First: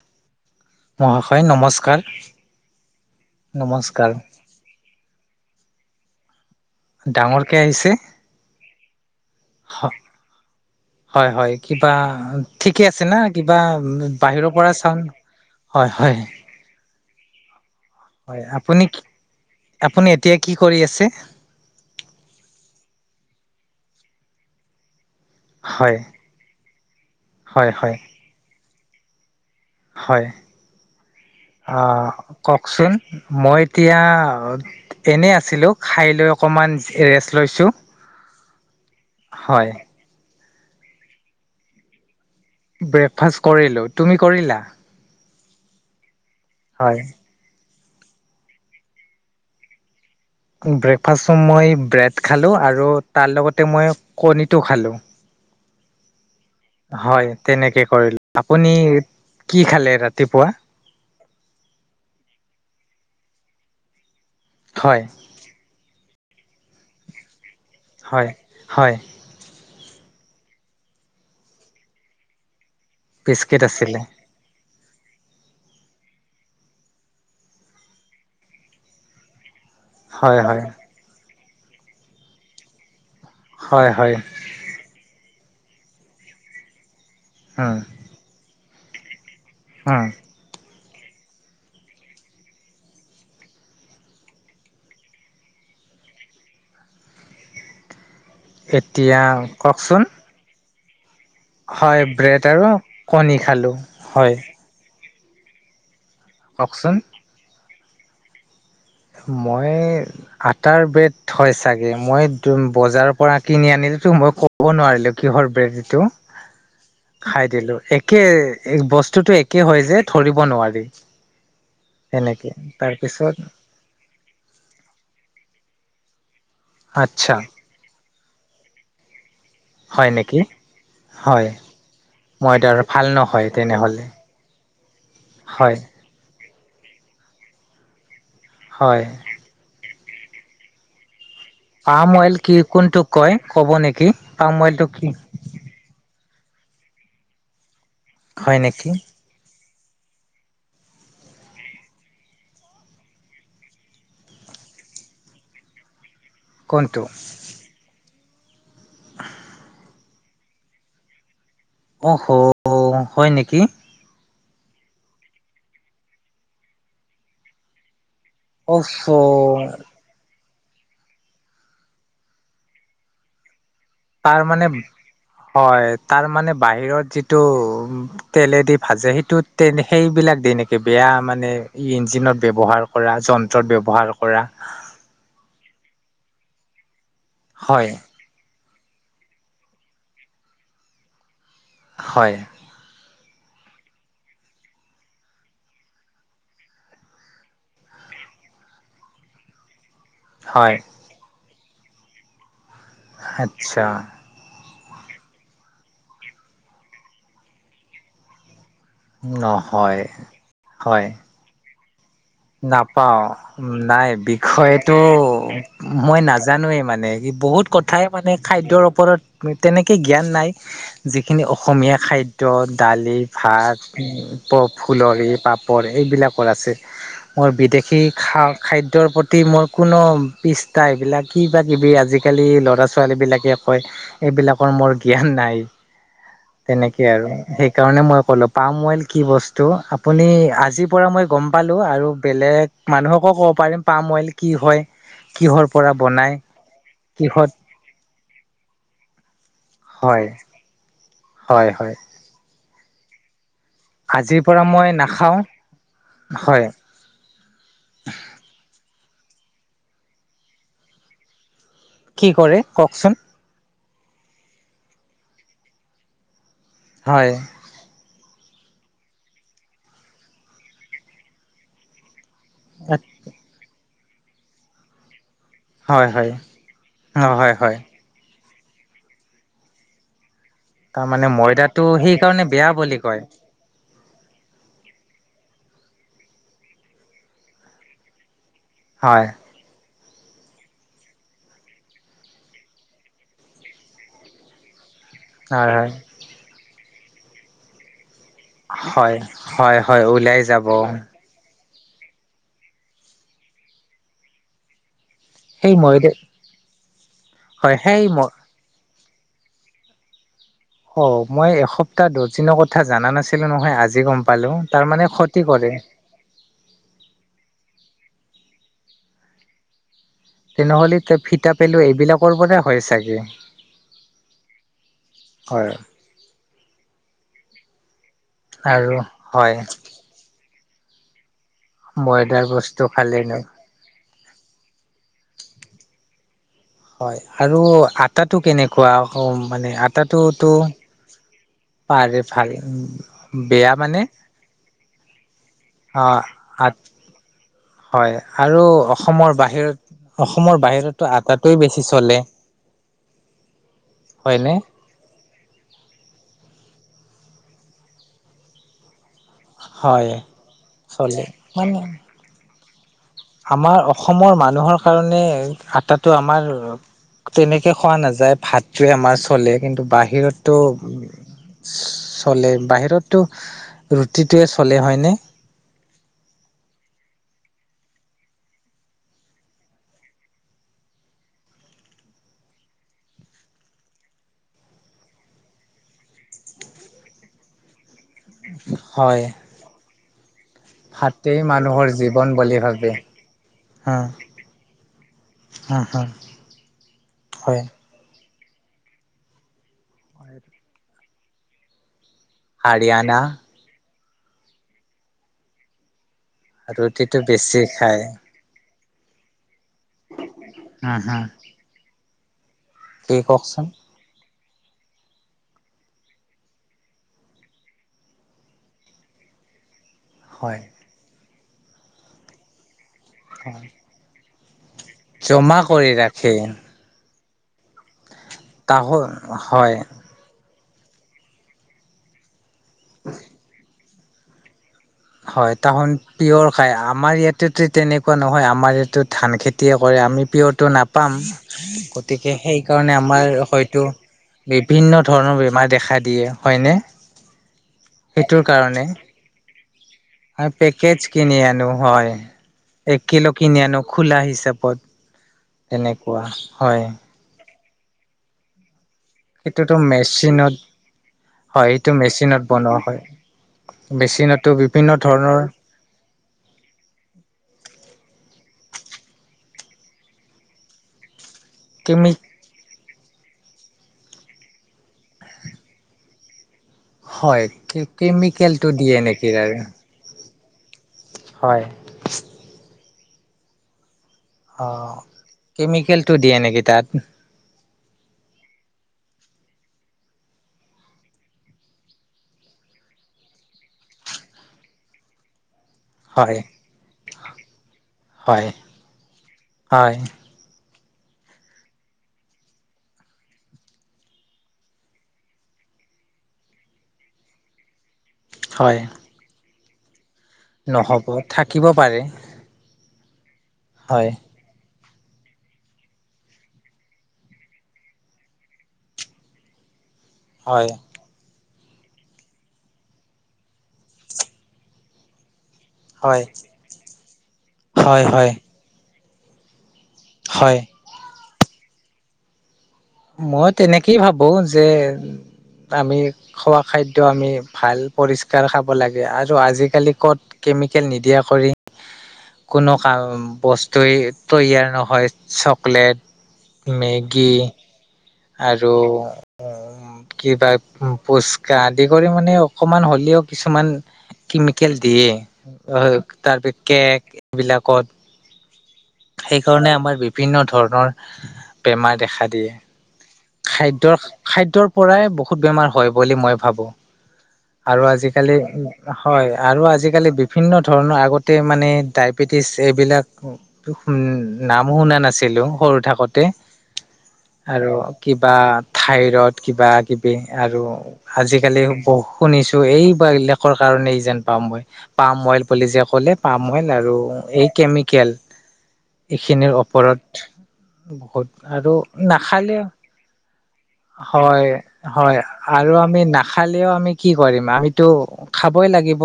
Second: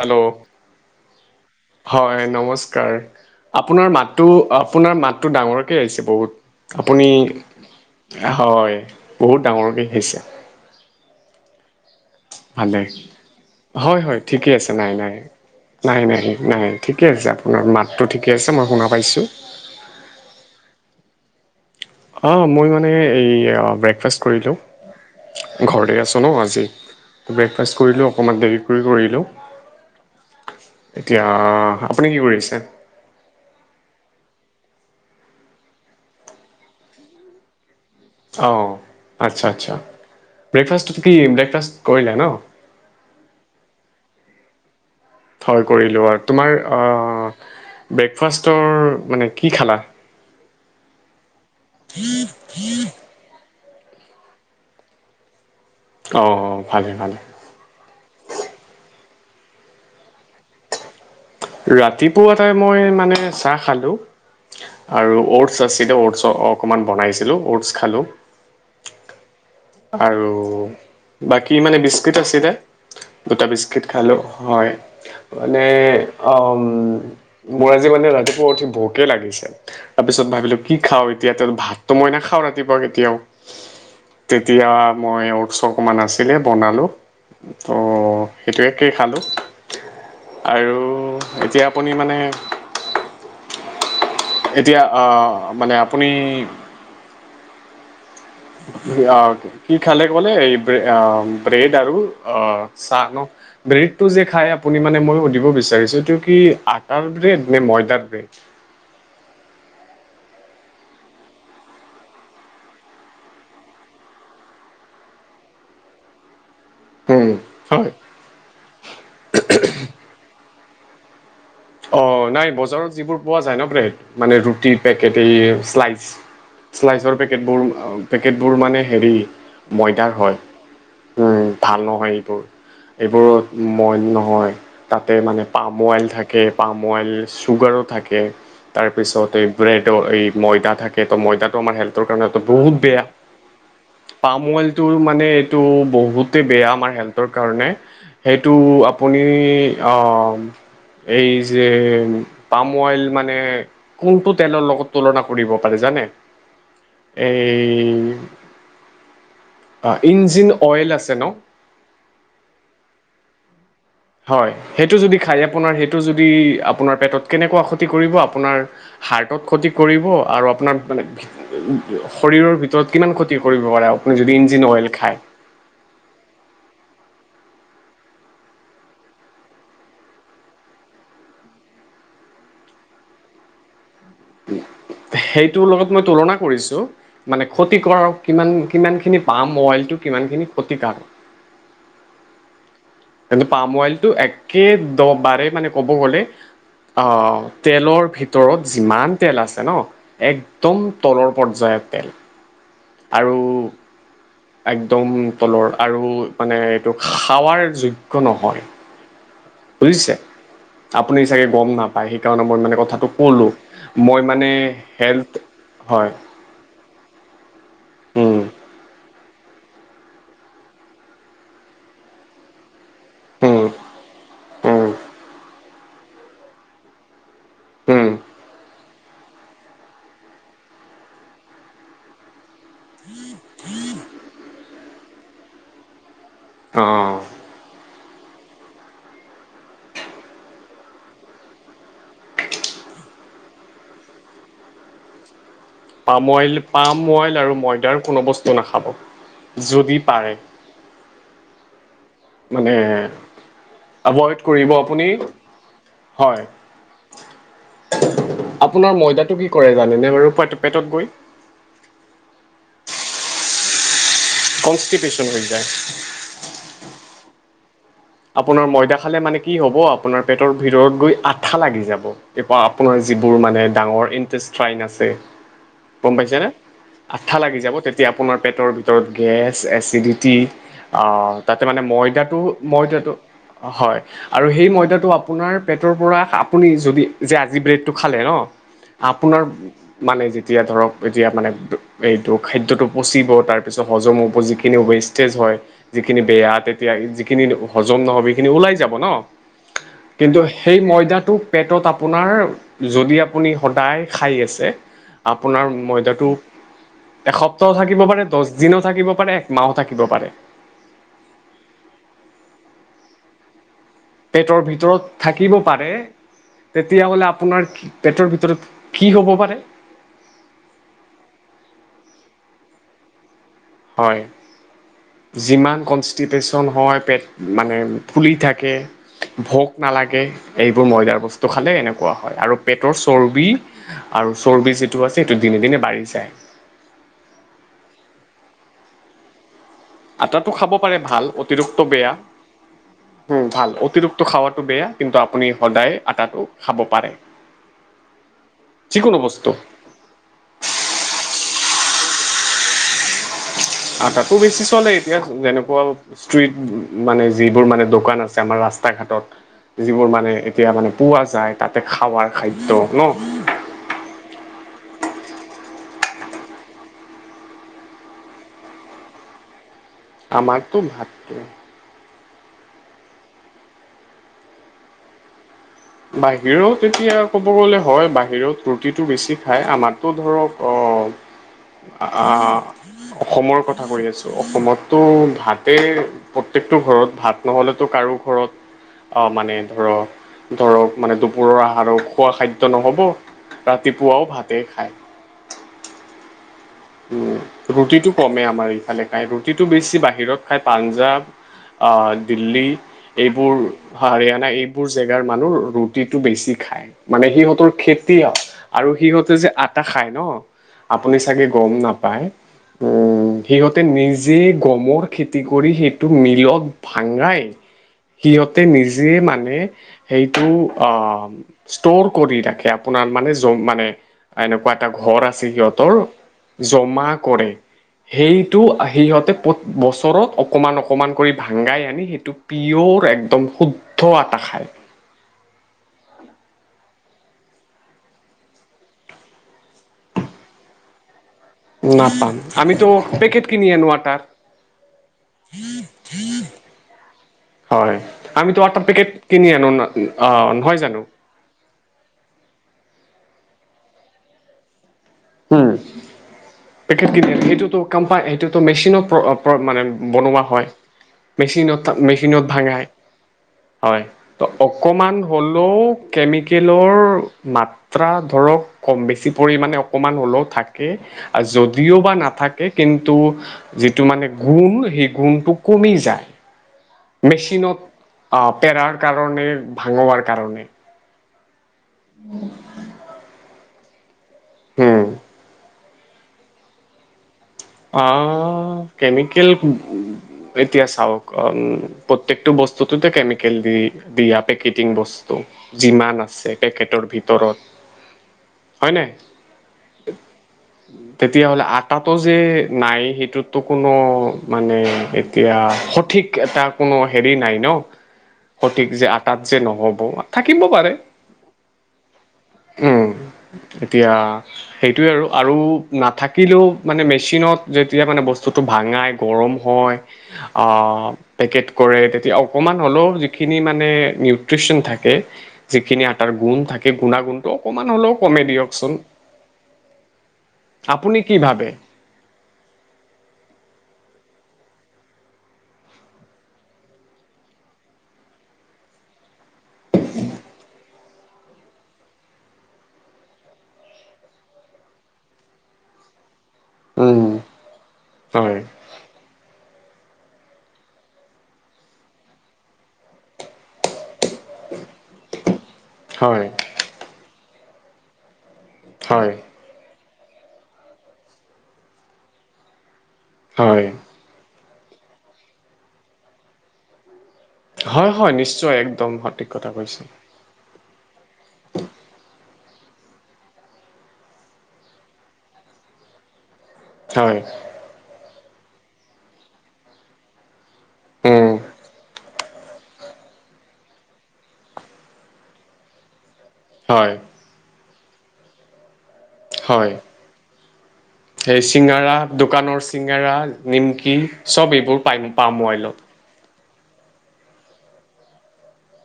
Hello. মহাশয় নমস্কাৰ হয় নমস্কাৰ, আপোনাৰ নমস্কাৰ মাতটো, আপোনাৰ মাত টো ডাঙৰকে আহিছে বহুত। আপুনি, ডাঙৰকে আহিছে হয়, বহুত ডাঙৰকৈ আহিছে। বা, ভালে ঠিকে আছে না, কিবা বাহিৰৰ পৰা চা নাই-নাই-নাই, ঠিকে আহিছে আপোনাৰ মাত টো ঠিকে হয় আছে মই আপুনি শুনা পাইছোঁ। আপুনি এতিয়া কি কৰি আছে অ', মই মানে এই আ ব্ৰেকফাষ্ট কৰিলোঁ। হয় ঘৰতে আছো ন' আজি, হয় ব্ৰেকফাষ্ট হয় কৰিলোঁ অকণমান দেৰি কৰি কৰিলোঁ। হয়। এতিয়া আপুনি অ', কি কৰিছে? কওকচোন, মই এতিয়া এনেই আছিলোঁ, খাই লৈ অকণমান ৰেষ্ট লৈছোঁ। অ', হয় আচ্ছা-আচ্ছা, ব্ৰেকফাষ্ট কি, ব্ৰেকফাষ্ট কৰেলো ন'? ব্ৰেকফাষ্ট কৰিলো, তুমি কৰিলা? হয় কৰিলো বাৰু, তোমাৰ হয় অ', ব্ৰেকফাষ্টৰ, মানে কি খালা? ব্ৰেকফাষ্টত মই ব্ৰেড খালো আৰু তাৰ লগত মই কণীটো খালোঁ। অ'। হয়, তেনেকে কৰিলো, আপুনি কি খালে ৰাতিপুৱা? ৰাতিপুৱাতে মই মানে চাহ খালো, হয় আৰু অৰ্ডছ আছিল অৰ্ডছ অকণমান বনাইছিলো অৰ্ডছ হয়, হয়। আৰু, বাকী মানে বিস্কুট আছিলে। দুটা বিস্কিট খালো, হয়। মানে, অ', মোৰ আজি মানে ৰাতিপুৱা উঠি ভোকে লাগিছে। তাৰ পিছত হয় ভাবিলো হয় কি খাও এতিয়া, ভাতটো মই নাখাওঁ ৰাতিপুৱা কেতিয়াও। হয়, হয়। তেতিয়া মই অৰ্ডছ অকণমান আছিলে বনালোঁ, ত' সেইটোৱে। তাকেই খালোঁ। হা। আৰু, এতিয়া আপুনি মানে এতিয়া আ মানে আপুনি এতিয়া আহ কি কওকচোন খালে ক'লে এই আহ ব্ৰেড আৰু হয় ব্ৰেড আহ আৰু চাহ ন, কণী খালোঁ ব্ৰেডটো যে হয় খাই আপুনি মানে মই দিব বিচাৰিছো, এইটো কি কওকচোন আটাৰ ব্ৰেড নে ময়দাৰ ব্ৰেড? মই, আটাৰ ব্ৰেড হয় চাগে, মই বজাৰৰ পৰা কিনি আনি টো মই ক'ব নোৱাৰিলো, কিহৰ ব্ৰেড এইটো। উম খাই দিলো, হয় একে, বস্তুতটো একে হয় যে ধৰিব নোৱাৰি। অ', এনেকে নাই, বজাৰত যিবোৰ তাৰপিছত পোৱা যায় ন ব্ৰেড মানে ৰুটিৰ পেকেট, এই শ্লাইচ, শ্লাইচৰ আচ্ছা পেকেটবোৰ অ পেকেটবোৰ মানে হেৰি, ময়দাৰ হয়, উম, হয় ভাল নহয় এইবোৰ। ময়দাৰ ভাল নহয় এইবোৰত মইল তেনেহ'লে নহয় তাতে মানে হয় পাম অইল থাক কে পাম অইল চুগাৰো থাকে, তাৰ হয় পিছত এই ব্ৰেড টো এই ময়দা থাকে তো ময়দাত। ত' আমাৰ হেলথ্‌ৰ পাম কাৰণ অইল কি বহুত বেয়া, কোনটোক কয় ক'ব নেকি পাম অইলটো কি মানে এইটো বহুত। বেয়া আমাৰ হেলথ্‌ৰ কাৰণে সেইটো হয় নেকি আপুনি। অ'। এই যে পাম অইল মানে কোনটো তেলৰ লগত তুলনা কৰিব পাৰে জানে। কোনটো এই। [inaudible] ইঞ্জিন অইল আছে ন'। অ', হো হয় নেকি? হয় সেইটো যদি খায় আপোনাৰ সেইটো যদি আপোনাৰ পেটত কেনেকুৱা ক্ষতি কৰিব। আপোনাৰ অচ হাৰ্টত ক্ষতি কৰিব আৰু। আপোনাৰ মানে শৰীৰৰ ভিতৰত কিমান ক্ষতি কৰিব। পাৰে আপুনি যদি তাৰ ইঞ্জিন মানে অইল খায় হয় তাৰ মানে বাহিৰত যি। টো তেলেদি ভাজে, সেইটো তেল সেইবিলাক দে নেকি বেয়া মানে ইঞ্জিনত। ব্যৱহাৰ কৰা যন্ত্ৰত ব্যৱহাৰ কৰা। সেইটোৰ লগত মই তুলনা কৰিছোঁ মানে ক্ষতি হয় কৰ কিমান। কিমানখিনি পাম অইলটো কিমানখিনি ক্ষতিকাৰক। হয়। কিন্তু পাম অইলটো একে দ বাৰে মানে ক'ব গ'লে। অ', তেলৰ ভিতৰত যিমান তেল আছে ন'। হয় একদম তলৰ পৰ্যায়ৰ তেল। আৰু আচ্ছা। একদম তলৰ আৰু মানে এইটো খোৱাৰ যোগ্য নহয়। নহয় বুজিছে হয় আপুনি চাগে গম নাপায়। সেইকাৰণে মই মানে কথাটো নাপাওঁ ক'লোঁ নাই মই মানে বিষয়টো হেল্থ হয় মই নাজানোৱেই মানে কি। বহুত কথাই মানে উম খাদ্যৰ ওপৰত। তেনেকে জ্ঞান নাই যিখিনি অসমীয়া খাদ্য দালি উম ভাত। বক উম ফুলৰ এই পাপৰ সেইবিলাকৰ আছে। মোৰ বিদেশী উম খা খাদ্যৰ প্ৰতি মোৰ কোনো পিষ্টা এইবিলাক কিবা কিবি আজিকালি। কালিৰ ল'ৰা-ছোৱালী বিলাকে কয় এইবিলাকৰ মোৰ জ্ঞান নাই। তেনেকে অঁ আৰু সেইকাৰণে মই কলো পাম অইল কি বস্তু আপুনি আজিৰ পৰা মই। গম পালো আৰু বেলেগ মানুহকো ক'ব পাৰিম পাম অইল কি হয় কিহৰ। পৰা পাম বনাই অইল পাম অইল কিহত আৰু ময়দাৰ কোনো বস্তু নাখাব। যদি হয় পাৰে। হয় হয়। মানে। আজিৰ এভইড পৰা কৰিব মই আপুনি নাখাও হয়। আপোনাৰ ময়দাটো কি কৰে জানেনে বাৰু পেটত গৈ। কি কৰে কওকচোন। কনষ্টিপেচন হৈ যায়। হয়। আপোনাৰ ময়দা খালে মানে কি হব আপোনাৰ পেটৰ ভিতৰত গৈ আঠা লাগি যাব। আপোনাৰ যিবোৰ মানে ডাঙৰ ইনটেষ্টট্ৰাইন আছে। হয় গম হয় পাইছে নে অ আঠা হয় লাগি যাব হয় তেতিয়া আপোনাৰ। পেটৰ ভিতৰত গেছ এচিডিটি তাৰমানে অ' তাতে মানে ময়দাটো ময়দাটো সেইকাৰণে বেয়া বুলি ময়দা। কয় হয়। আৰু সেই ময়দাটো আপোনাৰ পেটৰ পৰা আপুনি যদি যে আজি ব্ৰেডটো খালে ন'। হয় আপোনাৰ। মানে যেতিয়া ধৰক এতিয়া মানে এইটো খাদ্যটো পচিব তাৰপিছত হজম হব যিখিনি ৱেস্ত [unintelligible] জ হয় যিখিনি বেয়া তেতিয়া যিখিনি হজম নহবি খিনি ওলাই যাব ন হয় হয় হয় ওলাই কিন্তু যাব সেই ময়দাটোক পেটত আপোনাৰ যদি আপুনি সদায় খাই আছে আপোনাৰ সেই ময়দা ময়দাটো এসপ্তাহ হয় থাকিব সেই পাৰে ম দহ দিনো থাকিব এক মাহো থাকিব পাৰে। অ মই এসপ্তাহ দহ দিনৰ কথা জাননা নাছিলো নহয় আজি- গম পালো পেটৰ তাৰমানে ভিতৰত ক্ষতি থাকিব কৰে পাৰে তেতিয়া হ'লে আপোনাৰ পেটৰ ভিতৰত কি হ'ব পাৰে? তেনেহ'লে ফিটাপেলু এইবিলাকৰ পৰাই হয় চাগে। হয় হয় যিমান কনষ্টিপেশচন হয় পেট মানে ফুলি থাকে আৰু হয় ভোক নালাগে এইবোৰ ময়দাৰ বস্তু টো খালে এনেকুৱা হয় ময়দাৰ আৰু বস্তু পেটৰ খালে ন চৰ্বি আৰু চৰ্বি যিটো আছে সেইটো দিনে দিনে বাঢ়ি যায়। হয় আৰু আটাটো কেনেকুৱা মানে আটাতো আটাটো খাব পাৰে ভাল অতিৰিক্ত বেয়া ভাল বেয়া মানে অতিৰিক্ত খোৱাটো বেয়া কিন্তু আপুনি সদায় অ আটাটো আ খাব পাৰে। হয় আৰু যিকোনো অসমৰ বস্তু বাহিৰত অসমৰ বাহিৰতো আটাতোৱে বেছি চলে। আটাতো হয়নে বেছি চলে এতিয়া যেনেকুৱা ষ্ট্ৰ্ৰীট মানে যিবোৰ মানে দোকান আছে আমাৰ ৰাস্তা ঘাটত যিবোৰ হয় মানে এতিয়া মানে পোৱা চলে যায় তাতে মানে খাৱাৰ খাদ্য ন- আমাৰ অসমৰ মানুহৰ কাৰণে আটাটো আমাৰ তেনেকে খোৱা নাযায় ভাতটোৱে আমাৰ চলে কিন্তু বাহিৰত আমাৰতো ভাতটো তো- চলে বাহিৰততো ৰুটিটোৱে চলে হয়নে? বাহিৰত এতিয়া ক'ব গলে হয় বাহিৰত ৰুটিটো বেছি খাই আমাৰতো ধৰক অ, আ অসমৰ কথা কৈ আছো অসমততো ভাতেই প্ৰত্যেকটো ঘৰত ভাত নহ'লেতো কাৰো ঘৰত হয় মানে ধৰক ধৰক মানে ভাতেই দুপৰৰ মানুহৰ আহাৰ খোৱা জীৱন বুলি খাদ্য ভাবে নহ'ব ৰাতিপুৱাও ভাতে খায়। হুম হুম। উম ৰুটিটো কমে আমাৰ এইফালে খাই ৰুটিটো বেছি বাহিৰত খাই পাঞ্জাৱ আহ। দিল্লী হাৰিয়ানা এইবোৰ হাৰিয়ানা এইবোৰ জেগাৰ মানুহ ৰুটি বেছি খাই ৰুটিটো মানে বেছি সিহঁতৰ খায় খেতি আৰু সিহঁতে যে আ আটা খাই ন উম আপুনি হম চাগে গম কি উম কওকচোন সিহতে নিজে যে গমৰ খেতি কৰি সেইটো মিলক ভাঙাই। সিহঁতে নিজে মানে সেইটো হয় অ ষ্টোৰ কৰি ৰাখে আপোনাৰ মানে জম মানে এনেকুৱা এটা ঘৰ আছে জমা কৰি সিহঁতৰ। ৰাখে জমা কৰে সেইটো তাহো সিহঁতে হয় বছৰত- অকণমান অকমান কৰি ভাঙাই আনি সেইটো পিয়ৰ একদম শুদ্ধ আটা খায়। হয় তাহোন পিয়ৰ খায়। আমাৰ ইয়াতেতো তেনেকুৱা নহয় আমাৰ ইয়াতো ধান খেতিয়ে কৰে আমি পিয়ৰটো নাপাম। নাপাম গতিকে আমিতো সেইকাৰণে আমাৰ পেকেট কিনি হয়তো আনো আটাৰ বিভিন্ন ধৰণৰ বেমাৰ দেখা দিয়ে হয়নে? হয় সেইটোৰ আমিতো আটা কাৰণে পেকট কিনি আ পেকেজ কিনি আনো হয় এক কিলো কিনি আনো খোলা হিচাপত উম। তেনেকুৱা হয়। কম্পা এয়ইটোতো মেচিনত সেইটোতো মানে বনোৱা মেচিনত হয় হয় মেচিনত, এইটো মেচিনত বনোৱা ভাঙাই। হয় হয় মেচিনতো তাত বিভিন্ন অকমান ধৰণৰ হ'লেও কেমিকেলৰ মাত্ৰা ধৰ কম বেছি পৰিণে অকমান হ'লেও থাকে। যদিও বা কেমি নাথাকে কিন্তু যিটো মানে গুণ সেই গুণটো কমি যায়। হয় মেচিনত আহ কেমিকেলটো দিয়ে পেৰাৰ নেকি কাৰণে তাৰে ভাঙোৱাৰ কাৰণে। হয় [inaudible] অ হম কেমিকেলটো দিয়ে নেকি তাত? অ কেমিকেল এতিয়া চাওক, প্ৰট্ৰেকটো ব বস্তু টোতু কেমিকেল দি দিয়া, পেকেটিং বস্তু যিমান হয় আছে পেকেটৰ ভিতৰত। হয় হয় তেতিয়া হ'লে আটা তো যে নাই সেইটোতো কোনো মানে এতিয়া সঠিক এটা কোনো নাই ন হয় সঠিক যে আটাত যে নহ'ব। থাকিব নহ'ব থাকিব পাৰে। উ, হয় এতিয়া সেইটোৱে আৰু। আৰু নাথাকিলেও মানে মেচিনত যেতিয়া মানে বস্তুটো ভাঙাই গৰম হয়, অ হয় পেকেট কৰে তেতিয়া অকমান হ'লেও যিখিনি মানে নিউট্ৰিচন থাকে যিখিনি হয় আটাৰ গুণ থাকে। গুণা গুণটো অকমান হয় হলেও হয় কমে দিয়কচোন। হয় আপুনি কি ভাবে? মই তেনেকেই ভাবো যে আমি খোৱা খাদ্য আমি ভাল পৰিস্কাৰ খাব লাগে। আৰু আজিকালি ক'ত কেমিকেল নিদিয়া কৰি কোনো কাম বস্তুৱেই তৈয়াৰ নহয়। চকলেট উম মেগী হয় আৰু কিবা পুস্কা আদি কৰি মানে অকমান হ'লেও কিছুমান কেমিকেল দিয়ে, তাৰ হয় পা কেক এইবিলাকত। হয় সেইকাৰণে আমাৰ বিভিন্ন ধৰণৰ বেমাৰ দেখা দিয়ে। খাদ্য, হয় খাদ্যৰ পৰাই বহুত বেমাৰ হয় বুলি মই ভাবো। আৰু হয় হয় আজিকালি নিশ্চয় একদম হয়, সঠিক আৰু কথা কৈছে আজিকালি বিভিন্ন ধৰণৰ আগত তে মানে ডায়বেটিছ এইবিলাক নামো শুনা নাছিলো সৰু থাকোতে। হয় আৰু কিবা থাইৰড্ কিবা কিবি আৰু উম আজিকালি বহুত শুনিছোঁ এই বিলাকৰ কাৰণে যেন পাওঁ মই। পাম অইল বুলি যে ক'লে পামইল আৰু। হয় এই কেমিকেল [inaudible] এইখিনিৰ হয় ওপৰত বহুত, সেই আৰু চিঙাৰা নাখালেও দোকানৰ চিঙাৰা নিমকি হয়, চব এইবোৰ পাই হয় পাম আৰু মবাইলত আমি নখালেও খালেও আমি কি কৰিম। আমি তো খাবই লাগিব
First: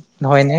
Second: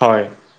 হয় হয়নে